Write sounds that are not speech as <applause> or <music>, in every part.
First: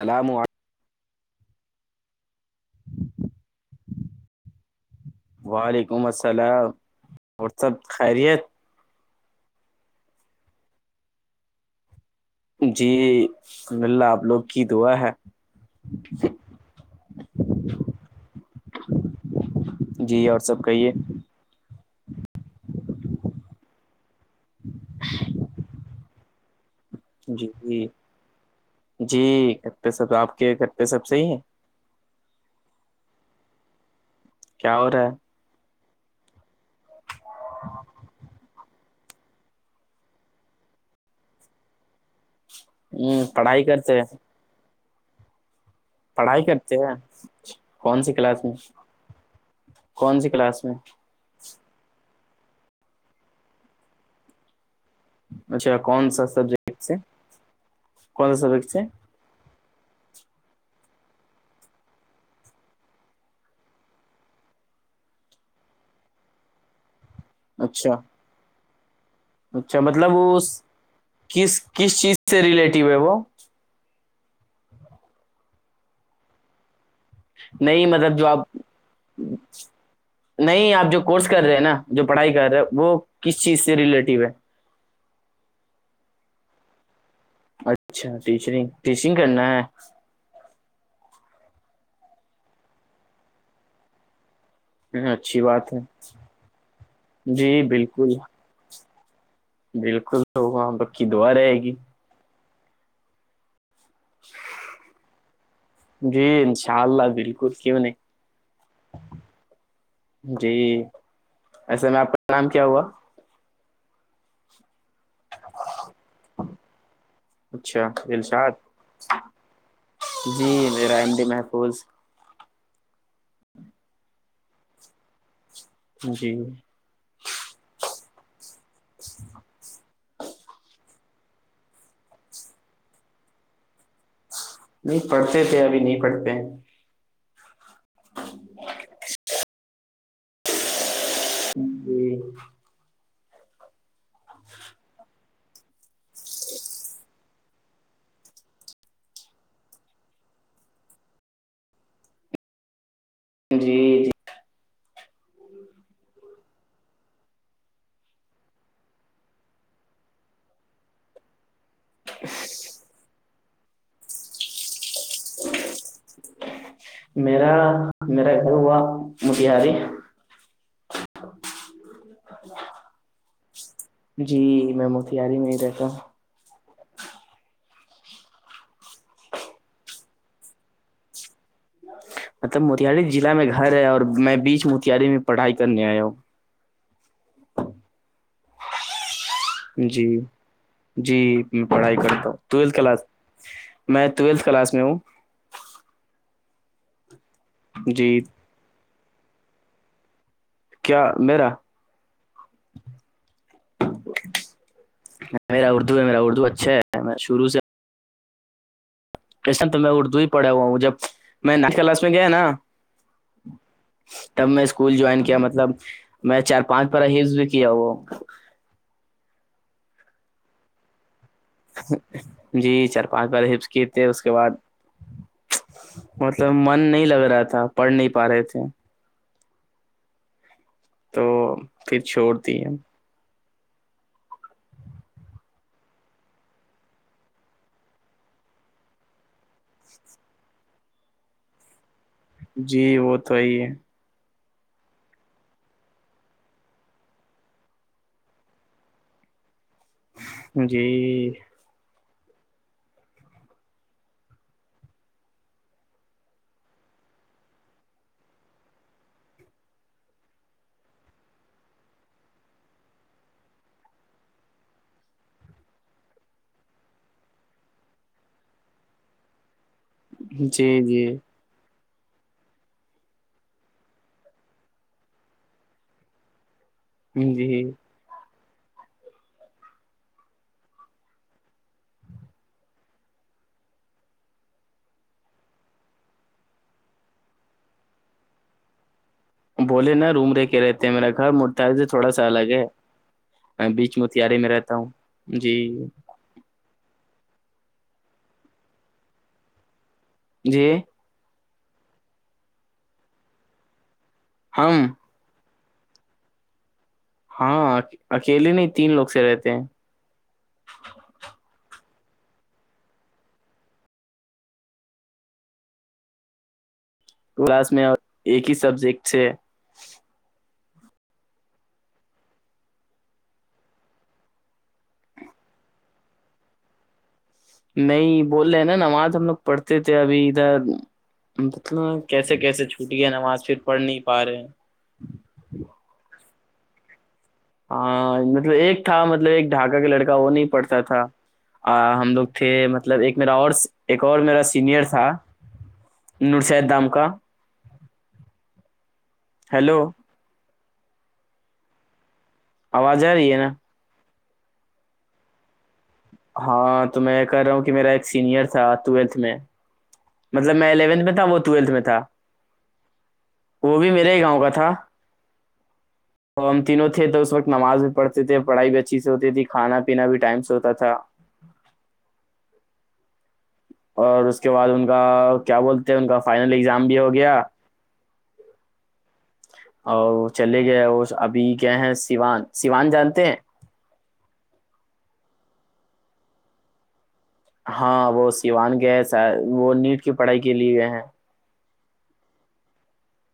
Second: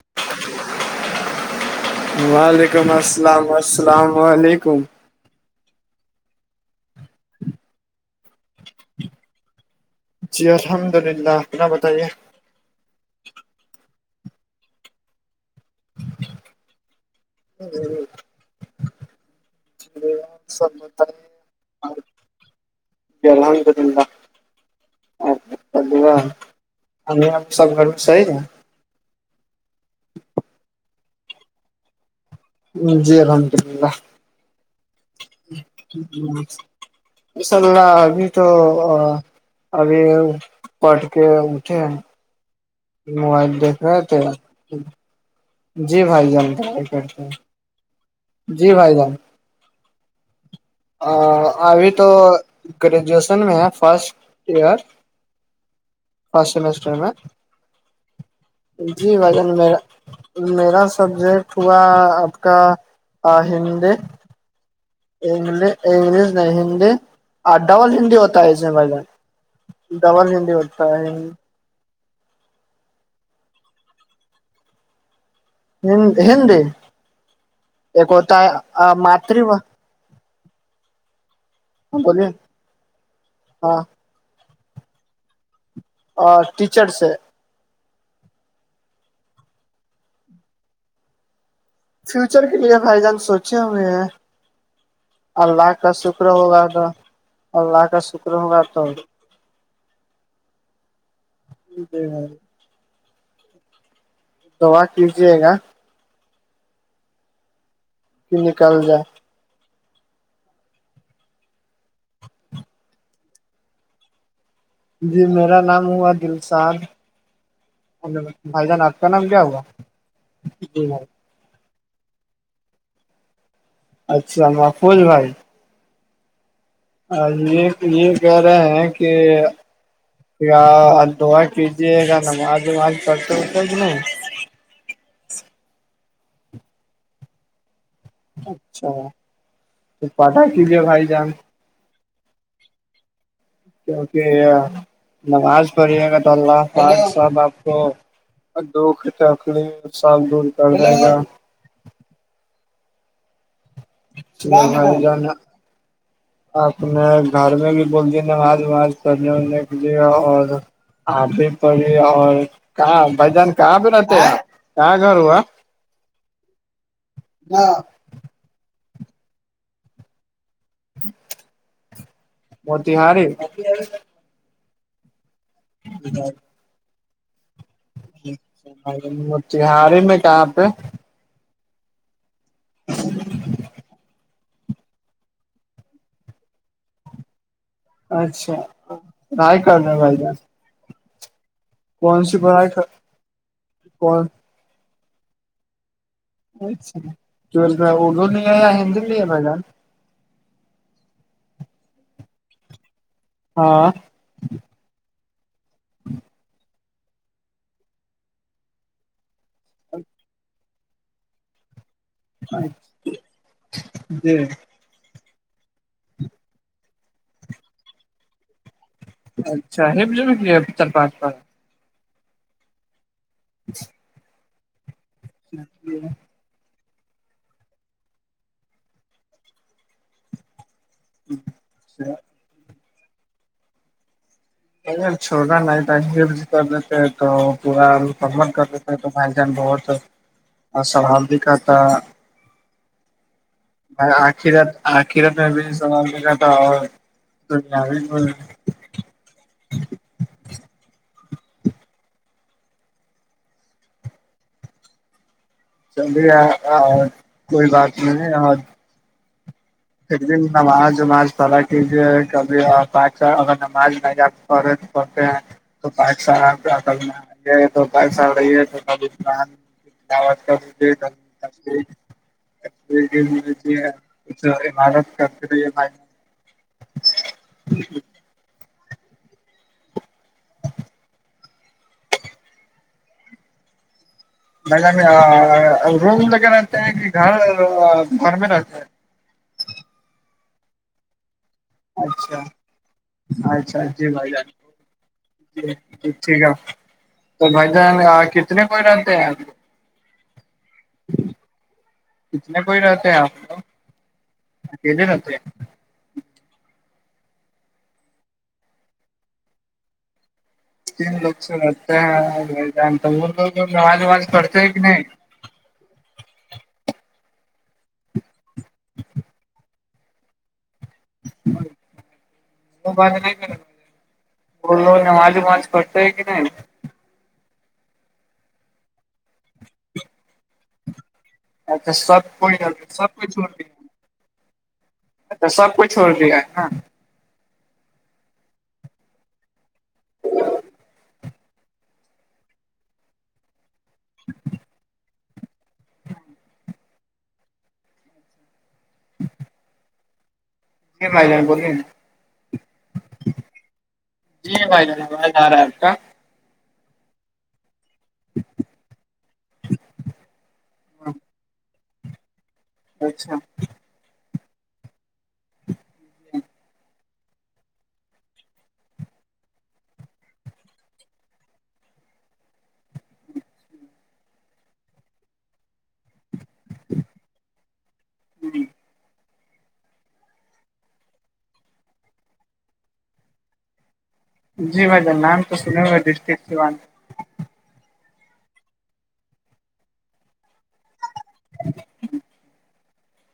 <unintelligible> اللام وعلیکم السلام السلام علیکم وعلیکم السلام اور سب خیریت جی الحمد للہ اپنا بتائیے جی الحم اللہ آپ لوگ کی دعا ہے ہ جی اور سب کہیے جلہ دن <unintelligible> ابا <unintelligible> جی جی جی کتے سب آپ کے کتے سب صحیح ہیں جی الحمد اللہ کیا ہو رہا ہے انشاء اللہ ابھی تو ابھی پٹ کے اھے ہیں ہے ہ موبائل پڑھائی دیکھ کرتے رہے ہیں تھے پڑھائی کرتے ہیں کون سی کلاس میں جی بھائی جان کون سی کلاس میں ابھی تو گریجویشن میں ہے فرسٹ ایئر اچھا کون سا فرسٹ سبجیکٹ سے سیمسٹر میں کون سا سبجیکٹ سے جی بجن میرا میرا سبجیکٹ ہوا آپ کا ہندی گش انگلش نہیں ہندی آ اچھا ڈبل ہندی ہوتا ہے اس میں ب اچھا مطلب ڈبل وہ ہندی اس- ہوتا ہے کس چیز سے سے ریلیٹیو ہے وہ ہ ہندی نہیں ایک مطلب جو ہوتا آپ ہے ماتری و نہیں آپ جو کورس کر رہے ہیں نا جو بولیے پڑھائی کر رہے وہ کس چیز سے ہاں ریلیٹیو ہے اور ٹیچرس ہے اچھا ٹیچرنگ ٹیچنگ کرنا ہے فیوچر کے لیے بھائی جان سوچے ہوئے ہیں اچھی اللہ بات ہے کا شکر ہوگا تو جی اللہ کا بالکل شکر ہوگا تو بالکل تو ہاں بکی دعا رہے گی ج جی ج جچ <inaudible> تو واق کیجیے گا جی انشاء اللہ بالکل کیوں نہیں نکل جائے جی ایسے میں آپ کا نام کیا ہوا جی میرا نام ہوا دلشاد اچھا دلشاد بھائی جان آپ کا نام کیا ہوگا جی میرا بھائی ایم محفوظ اچھا مقوول بھائی جی آ یہ یہ کہہ رہے ہیں کہ ال دعا کیجیے گا نماز وماز پڑتے ہوتے بھی نہیں نہیں پڑھتے تھے ابھی نہیں پڑھتے اچھا تو پتاا کیجے بھائی جان جی کیونکہ نماز پڑھیے گا تو اللہفاظ سب آپ کو دو ک چ آکڑ سال دور کر جائے گا جی جی ج ج آپ نے گھر میں بھی بول دی نماز وماز پڑھنے اڑھنے کے لیے اور آپ بھی پڑی اور کہاں بھائی جان کہاں بھیہ رہتے ار کیا گ آا میرا میرا گھر ہوا موتیہاری م تہاری جی میں موتاری میں ہی رہتا ہوں ج م تہاری میں کہاں پہ مطلب موتاری ضلع میں گھر ہے اور میں بیچ موتاری میں پڑھائی کرنے آیا ہوں اچھا پڑھائی کر رہے جی بھائی جان جی میں پڑھائی کون کرتا ہوں سی پڑھائی ٹویلتھ کر کلاس میں کون ٹویلتھ کلاس میں ہوں اچھا جی اردو لیے یا ہندی لیے ہے میں بھائ جان کیا میرا ہاں میرا اردو ہے میرا اردو اچھا ہے میں شروع سے کیسے تو میں اردو ہی پڑا ہوا ہوں جب میں ن کلاس میں گیا نا جی تب میں اس اسکول جوائن کیا مطلب میں چار پانچ پر ہیز بھی کیا وہ <unintelligible> جی چار پانچ بار حفظ کۓ تھے پھر اس کے بعد <unintelligible> مطلب من نہیں لگ رہا تھا پڑھ نہیں پا رہے تھے تو پھر چھوڑ دی ہیں چھوٹا نہیں کر دیتے تو پورا کر دی تو بھائی جان بہت سحال بھی کرتا جی وہ توی ہے آخرات آخر رت میں بھی سوال مل رہا تھا اور د <unintelligible> جی چلیے کوئی بات نہیں پھر دن نماز وماز پڑلا کیجیے کبھی پاک سال اگر نماز ل جائے پڑتے ہیں تو پاکستال آپ اصل میں آ تو پاک سال رہی ہے تو کبران جی جی <inaudible> عمارت کرتے رہیے جی روم رہتے ہیں کہ گھر گھر میں رہتا ہے بولے نا رومرے کے رہتے ہیں میرا گھر تو ہیں تھوڑا سا اچھا الگ ہے اچھا بیچ جی بھائی متھیاری میں جان رہتا ہوں جی ٹھیک ہے تو بھائی جان کتنے کوئی رہتے ہیں آپ جی کتنے کوئی رہتے ہیں آپ لوگ ہم رہتے ہیں ہاں اکیلے نہیں تین لوگ سے رہتے ہیں تین لوگ سے رہتے ہیں جان وہ لوگ آواز وواز پڑتے ہیں کہ نہیں کلاس میں ایک ہی سبجیکٹ سے وہ ب نہیں کر وہ لوگ نماز وماز پڑتے ہیں کہ نہیں نہیں بول رہے ہیں نا نماز ہم لوگ پڑھتے تھے ابھی ادھر اچھا مطلب کیسے سب کوئی کیسے چھوٹی ہے سب کو نماز چھوڑ پھر دیا پڑھ نہیں پا رہے ہیں اچھا سب کچھ ہو رہیا ہے نا ہاں مطلب ایک تھا مطلب ایک ڈھاکہ کا لڑکا وہ نہیں پڑھتا تھا ہم لوگ تھے مطلب ایک میرا اور ایک اور میرا سینئر تھا نورشید دام کا ہیلو مائ جان بولے آواز آ رہی ہے نا جی بھائی جائی باز آ رہا ہے آپ کا ہاں تو میں یہ کہہ رہا ہوں کہ میرا ایک سینئر تھا ٹویلتھ میں مطلب میں الیونتھ میں تھا وہ ٹویلتھ میں تھا اچھا وہ بھی میرے ہی گاؤں کا تھا اور ہم تینوں تھے تو اس وقت نماز بھی پڑھتے تھے پڑھائی بھی اچھی سے ہوتی تھی کھانا پینا بھی ٹائم سے ہوتا تھا اور اس کے بعد ان کا کیا بولتے ہیں ان کا فائنل اگزام بھی ہو گیا جی جی اور چلے گئے اور ابھی گئے ہیں سیوان سیوان جانتے ہیں جی بھائی نام تو سنے ہو گئے ڈسٹک سیوان ہاں وہ سیوان گئے وہ نیٹ کی پڑھائی کے لیے گئے ہیں <inaudible>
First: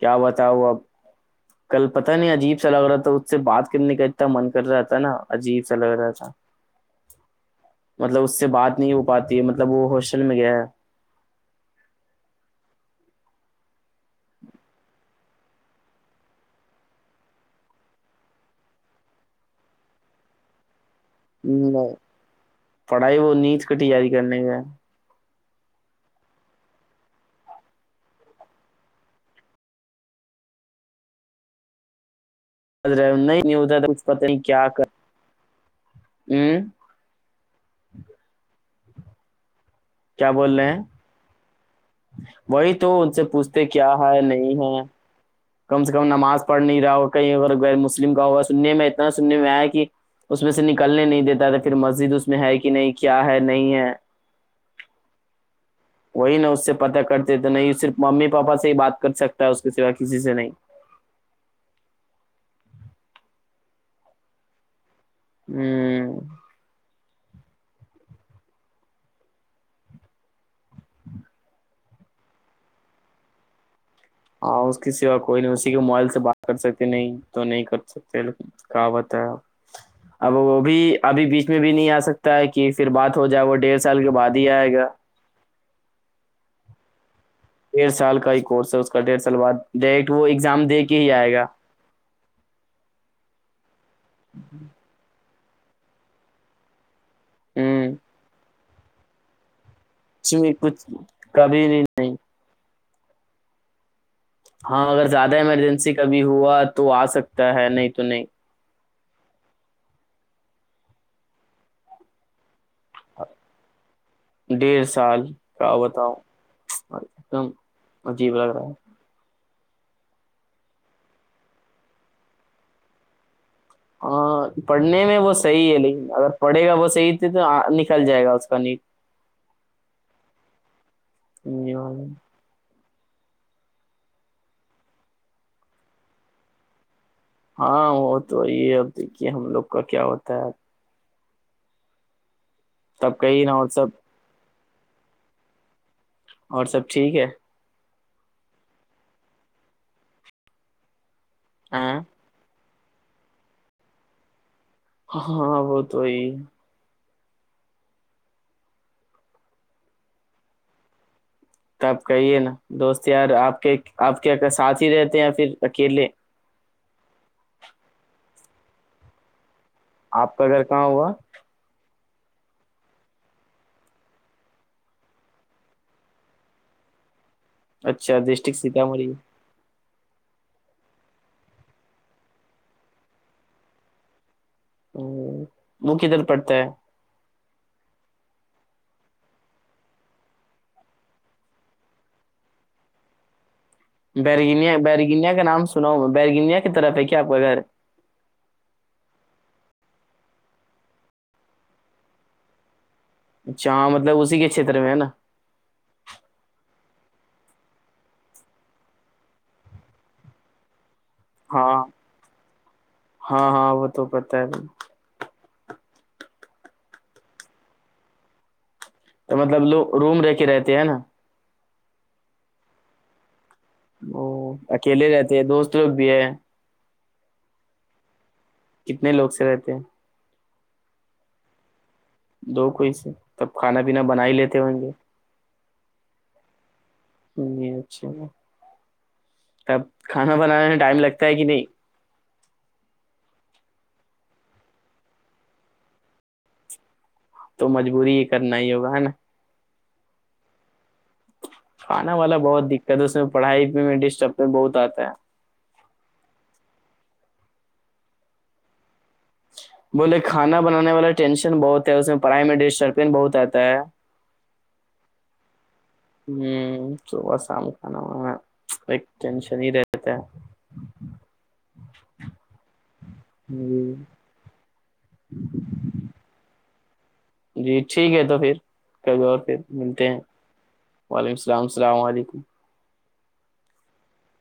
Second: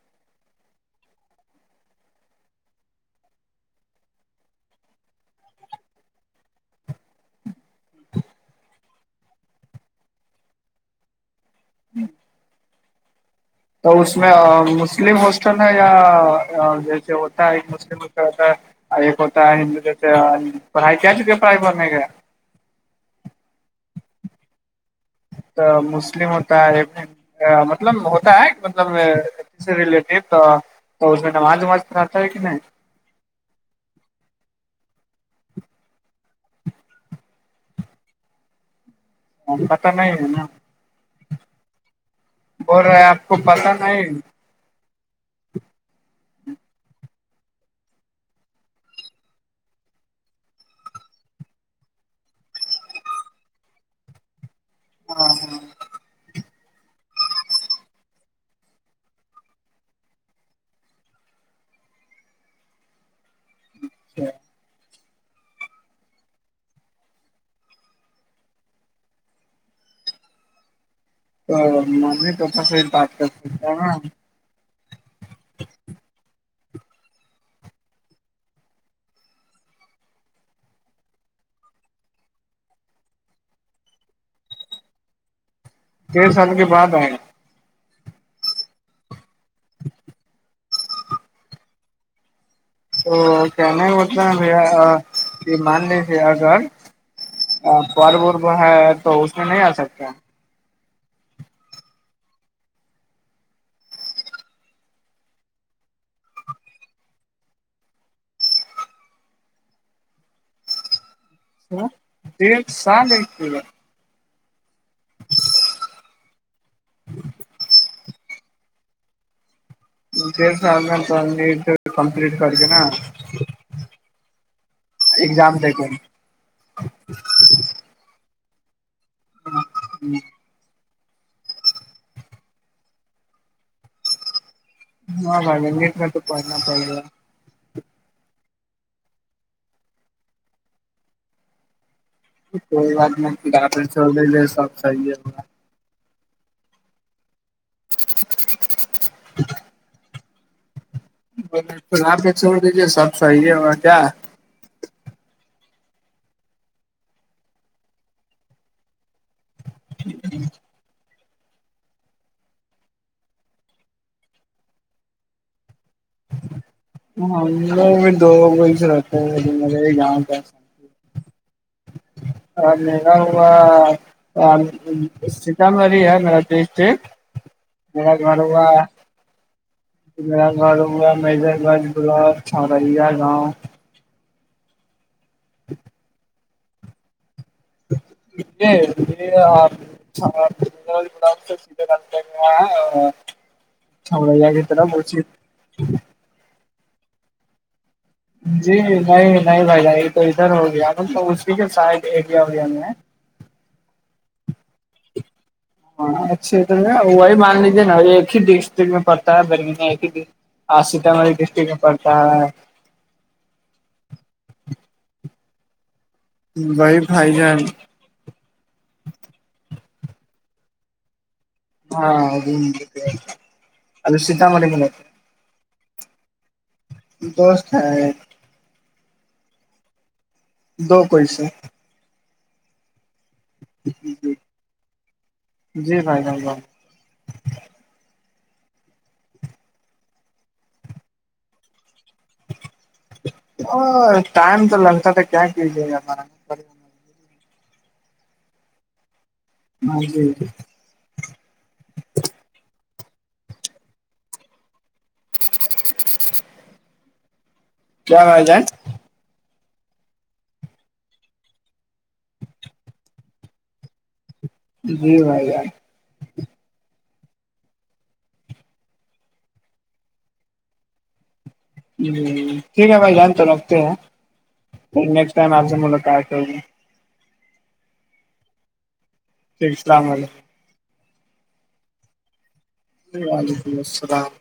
کیا بتاؤ اب کل پتاہ نہیں عجیب سا لگ رہا تھا اس سے بات کرنے کا اتنا من کر رہا تھا نا عجیب سا لگ رہا تھا چ <inaudible> ہ <inaudible> مطلب اس سے بات نہیں ہو پاتی ہے مطلب وہ ہاسٹل میں گیا ہے ہوں <inaudible> تو اس میں مسلم ہسٹل ہے یا جیسے ہوتا ہے ایک مسلم ہسٹل ہوتا ہے ایک ہوتا ہے ہندو پڑھائی کیا لی پڑھائی بنے ہے کا پڑھائی وہ نیچ کا تیاری کرنے کا تو مسلم ہوتا ہےے مطلب ہوتا ہے مطلب سے ریلیٹو تو اس میں نماز وماز پ آتا ہے کہ نہیں رہھ پت نہیں کیا کر پت نہیں ہے کیا نا بول رہے ہیں وہی بول تو رہے ان سے آپ کو پوچھتے پتا کیا ہے نہیں ہے کم سے کم نماز پڑھ نہیں رہا ہو کہیں اگر غیر مسلم کا ہوگا سننے میں اتنا سننے میں آیا کہ اس میں سے نکلنے نہیں دیتا تھا پھر مسجد اس میں ہے کہ نہیں کیا ہے نہیں ہے ہاں ہاں وہی ن اس سے پتا کرتے تو نہیں صرف ممی پاپا سے ہی بات کر سکتا ہے اس کے سوا کسی سے نہیں اچھ <inaudible> ہی <unintelligible> ہوں <unintelligible> تو نے توپا ست بات کرتے کیا ہاں اس کی سیا کوئی نہیں اسی کے موبائل سے بات کر سکتے نہیں تو نہیں کر سکتے کہاوت ہے اب وہ بھی ابھی بیچ میں بھی نہیں آ سکتا ہے کہ پھر بات ہو جائے وہ ڈیڑھ سال کے بعد ہی آئے گا ڈیھ سال کے بعد آئے ڈیڑھ سال کا ہی کورس ہے اس کا ڈیڑھ سال بعد ڈائریکٹ وہ ایگزام دے کے ہی آئے گا تو کیانے ہوتنا بھیا یہ مان لی بھیا گھر ہوں تو اس میں نہیں آ سکتا کچ بھی کچھ کبھی بھی نہیں ہاں اگر زیادہ ایمرجنسی کا بھی ہوا تو آ سکتا ہے نہیں تو نہیں ہ دڑ سال ایکتی گا <unintelligible> ڈیڑھ سال کیا بتاؤ ایک دم عجیب لگ رہا ہے ڈیڑھ سال میں کمپلیٹ کر کے نا پڑھنے میں وہ ایگزام صحیح دے ہے کے لیکن اگر پڑھے گا وہ صحیح ت تو نکل جائے گا اس کا نیٹ ہ ہ <inaudible> جی <unintelligible> ہاں بھائی نیٹ کا تو پڑھنا پڑےگا ہاں وہ تو وہی ہے اب دیکھیے ہم لوگ کا کیا ہوتا ہے کوئی بات تب کہیں نہ ہو سب نہیں جو سب صحیح ہے اور سب ٹھیک ہے <inaudible> ہاں یہ چھوڑ دیجیے سب صحیح ہے اور کیا ہاںاں وہ تو وہی ٹھیک ہے تو آپ کہیے نا دوست یار آپ کے آپ کے ساتھ ہی رہتے ہیں یا پھر اکیلے ہاں دو سے رہتا گاؤں آپ کا گھر کہاں ہوا اور ما ہوا سیتامڑھی ہے میرا ڈسٹک میرا اچھا ڈسٹرکٹ گھرا ہے سیتامڑھی میرا گھر ہوا مر گنج بلاک چھڑیا گاؤں بک دھر پڑتا ہے ج آ سھے بیرگینیا بیرگینیا کا نام سنا ہوں میں بیرگنیا کی طرف ہے کیا آپ کا گھر جی نہیں نہیں بھگائی یہ تو ادھر ہو گیا مطب اسی کے سائڈ ایریا ہویا ہم مطلب اسی کے چھیتر میں ہے نا ہاں اچھی وہی مان لیجیے نا ایک ہی ڈسٹرکٹ میں پڑتا ہے برگ ایک ہی ڈسٹ ہاں سیتامڑھی ڈسٹرکٹ ہاں میں پڑتا ہے ہاں ہاں وہ تو پتا ہے ب بھائی بھائی جان تو مطلب لو روم رہ کے رہتے ہیں نا ہاں وہ سیتامڈ میں اکیلے رہتے دوست بھی ہے دوست ہے کتنے لوگ سے رہتے ہیں دو پیسے دو کوئی سے تب کھانا پینا بنا ہی لیتے ہوں گے جی بھائی اچھا اب کھانا بنانے میں ٹائم لگتا ہے کہ نہیں او ٹم تو لگتا تھا کیا کییے گارا تو مجبوری ہی کرنا ہی ہوگا ہے نا ہاں جی جی کانا والا بہت دقت ہے اس میں پڑھائی ڈسٹرب بہت آتا ہے کیا رہ جائے بولے کھانا بنانے والا ٹینشن بہت ہے اس میں پڑھائی میں ڈسٹربین بہت آتا ہے جی بھائی ج ہ صبح شام کھانا وانا کو ٹینشن ہی رہتا ہے ہ ٹھیک ہے بھائی جان تو نکتی ہے نیکسٹ ٹائم آ مل کا کرے جی ٹھیک ہے تو پھر ک اور پھر ٹھیک ملتے السلام ہیں علیکم وعلیکم السلامسلام علیکم وعلیکم السلام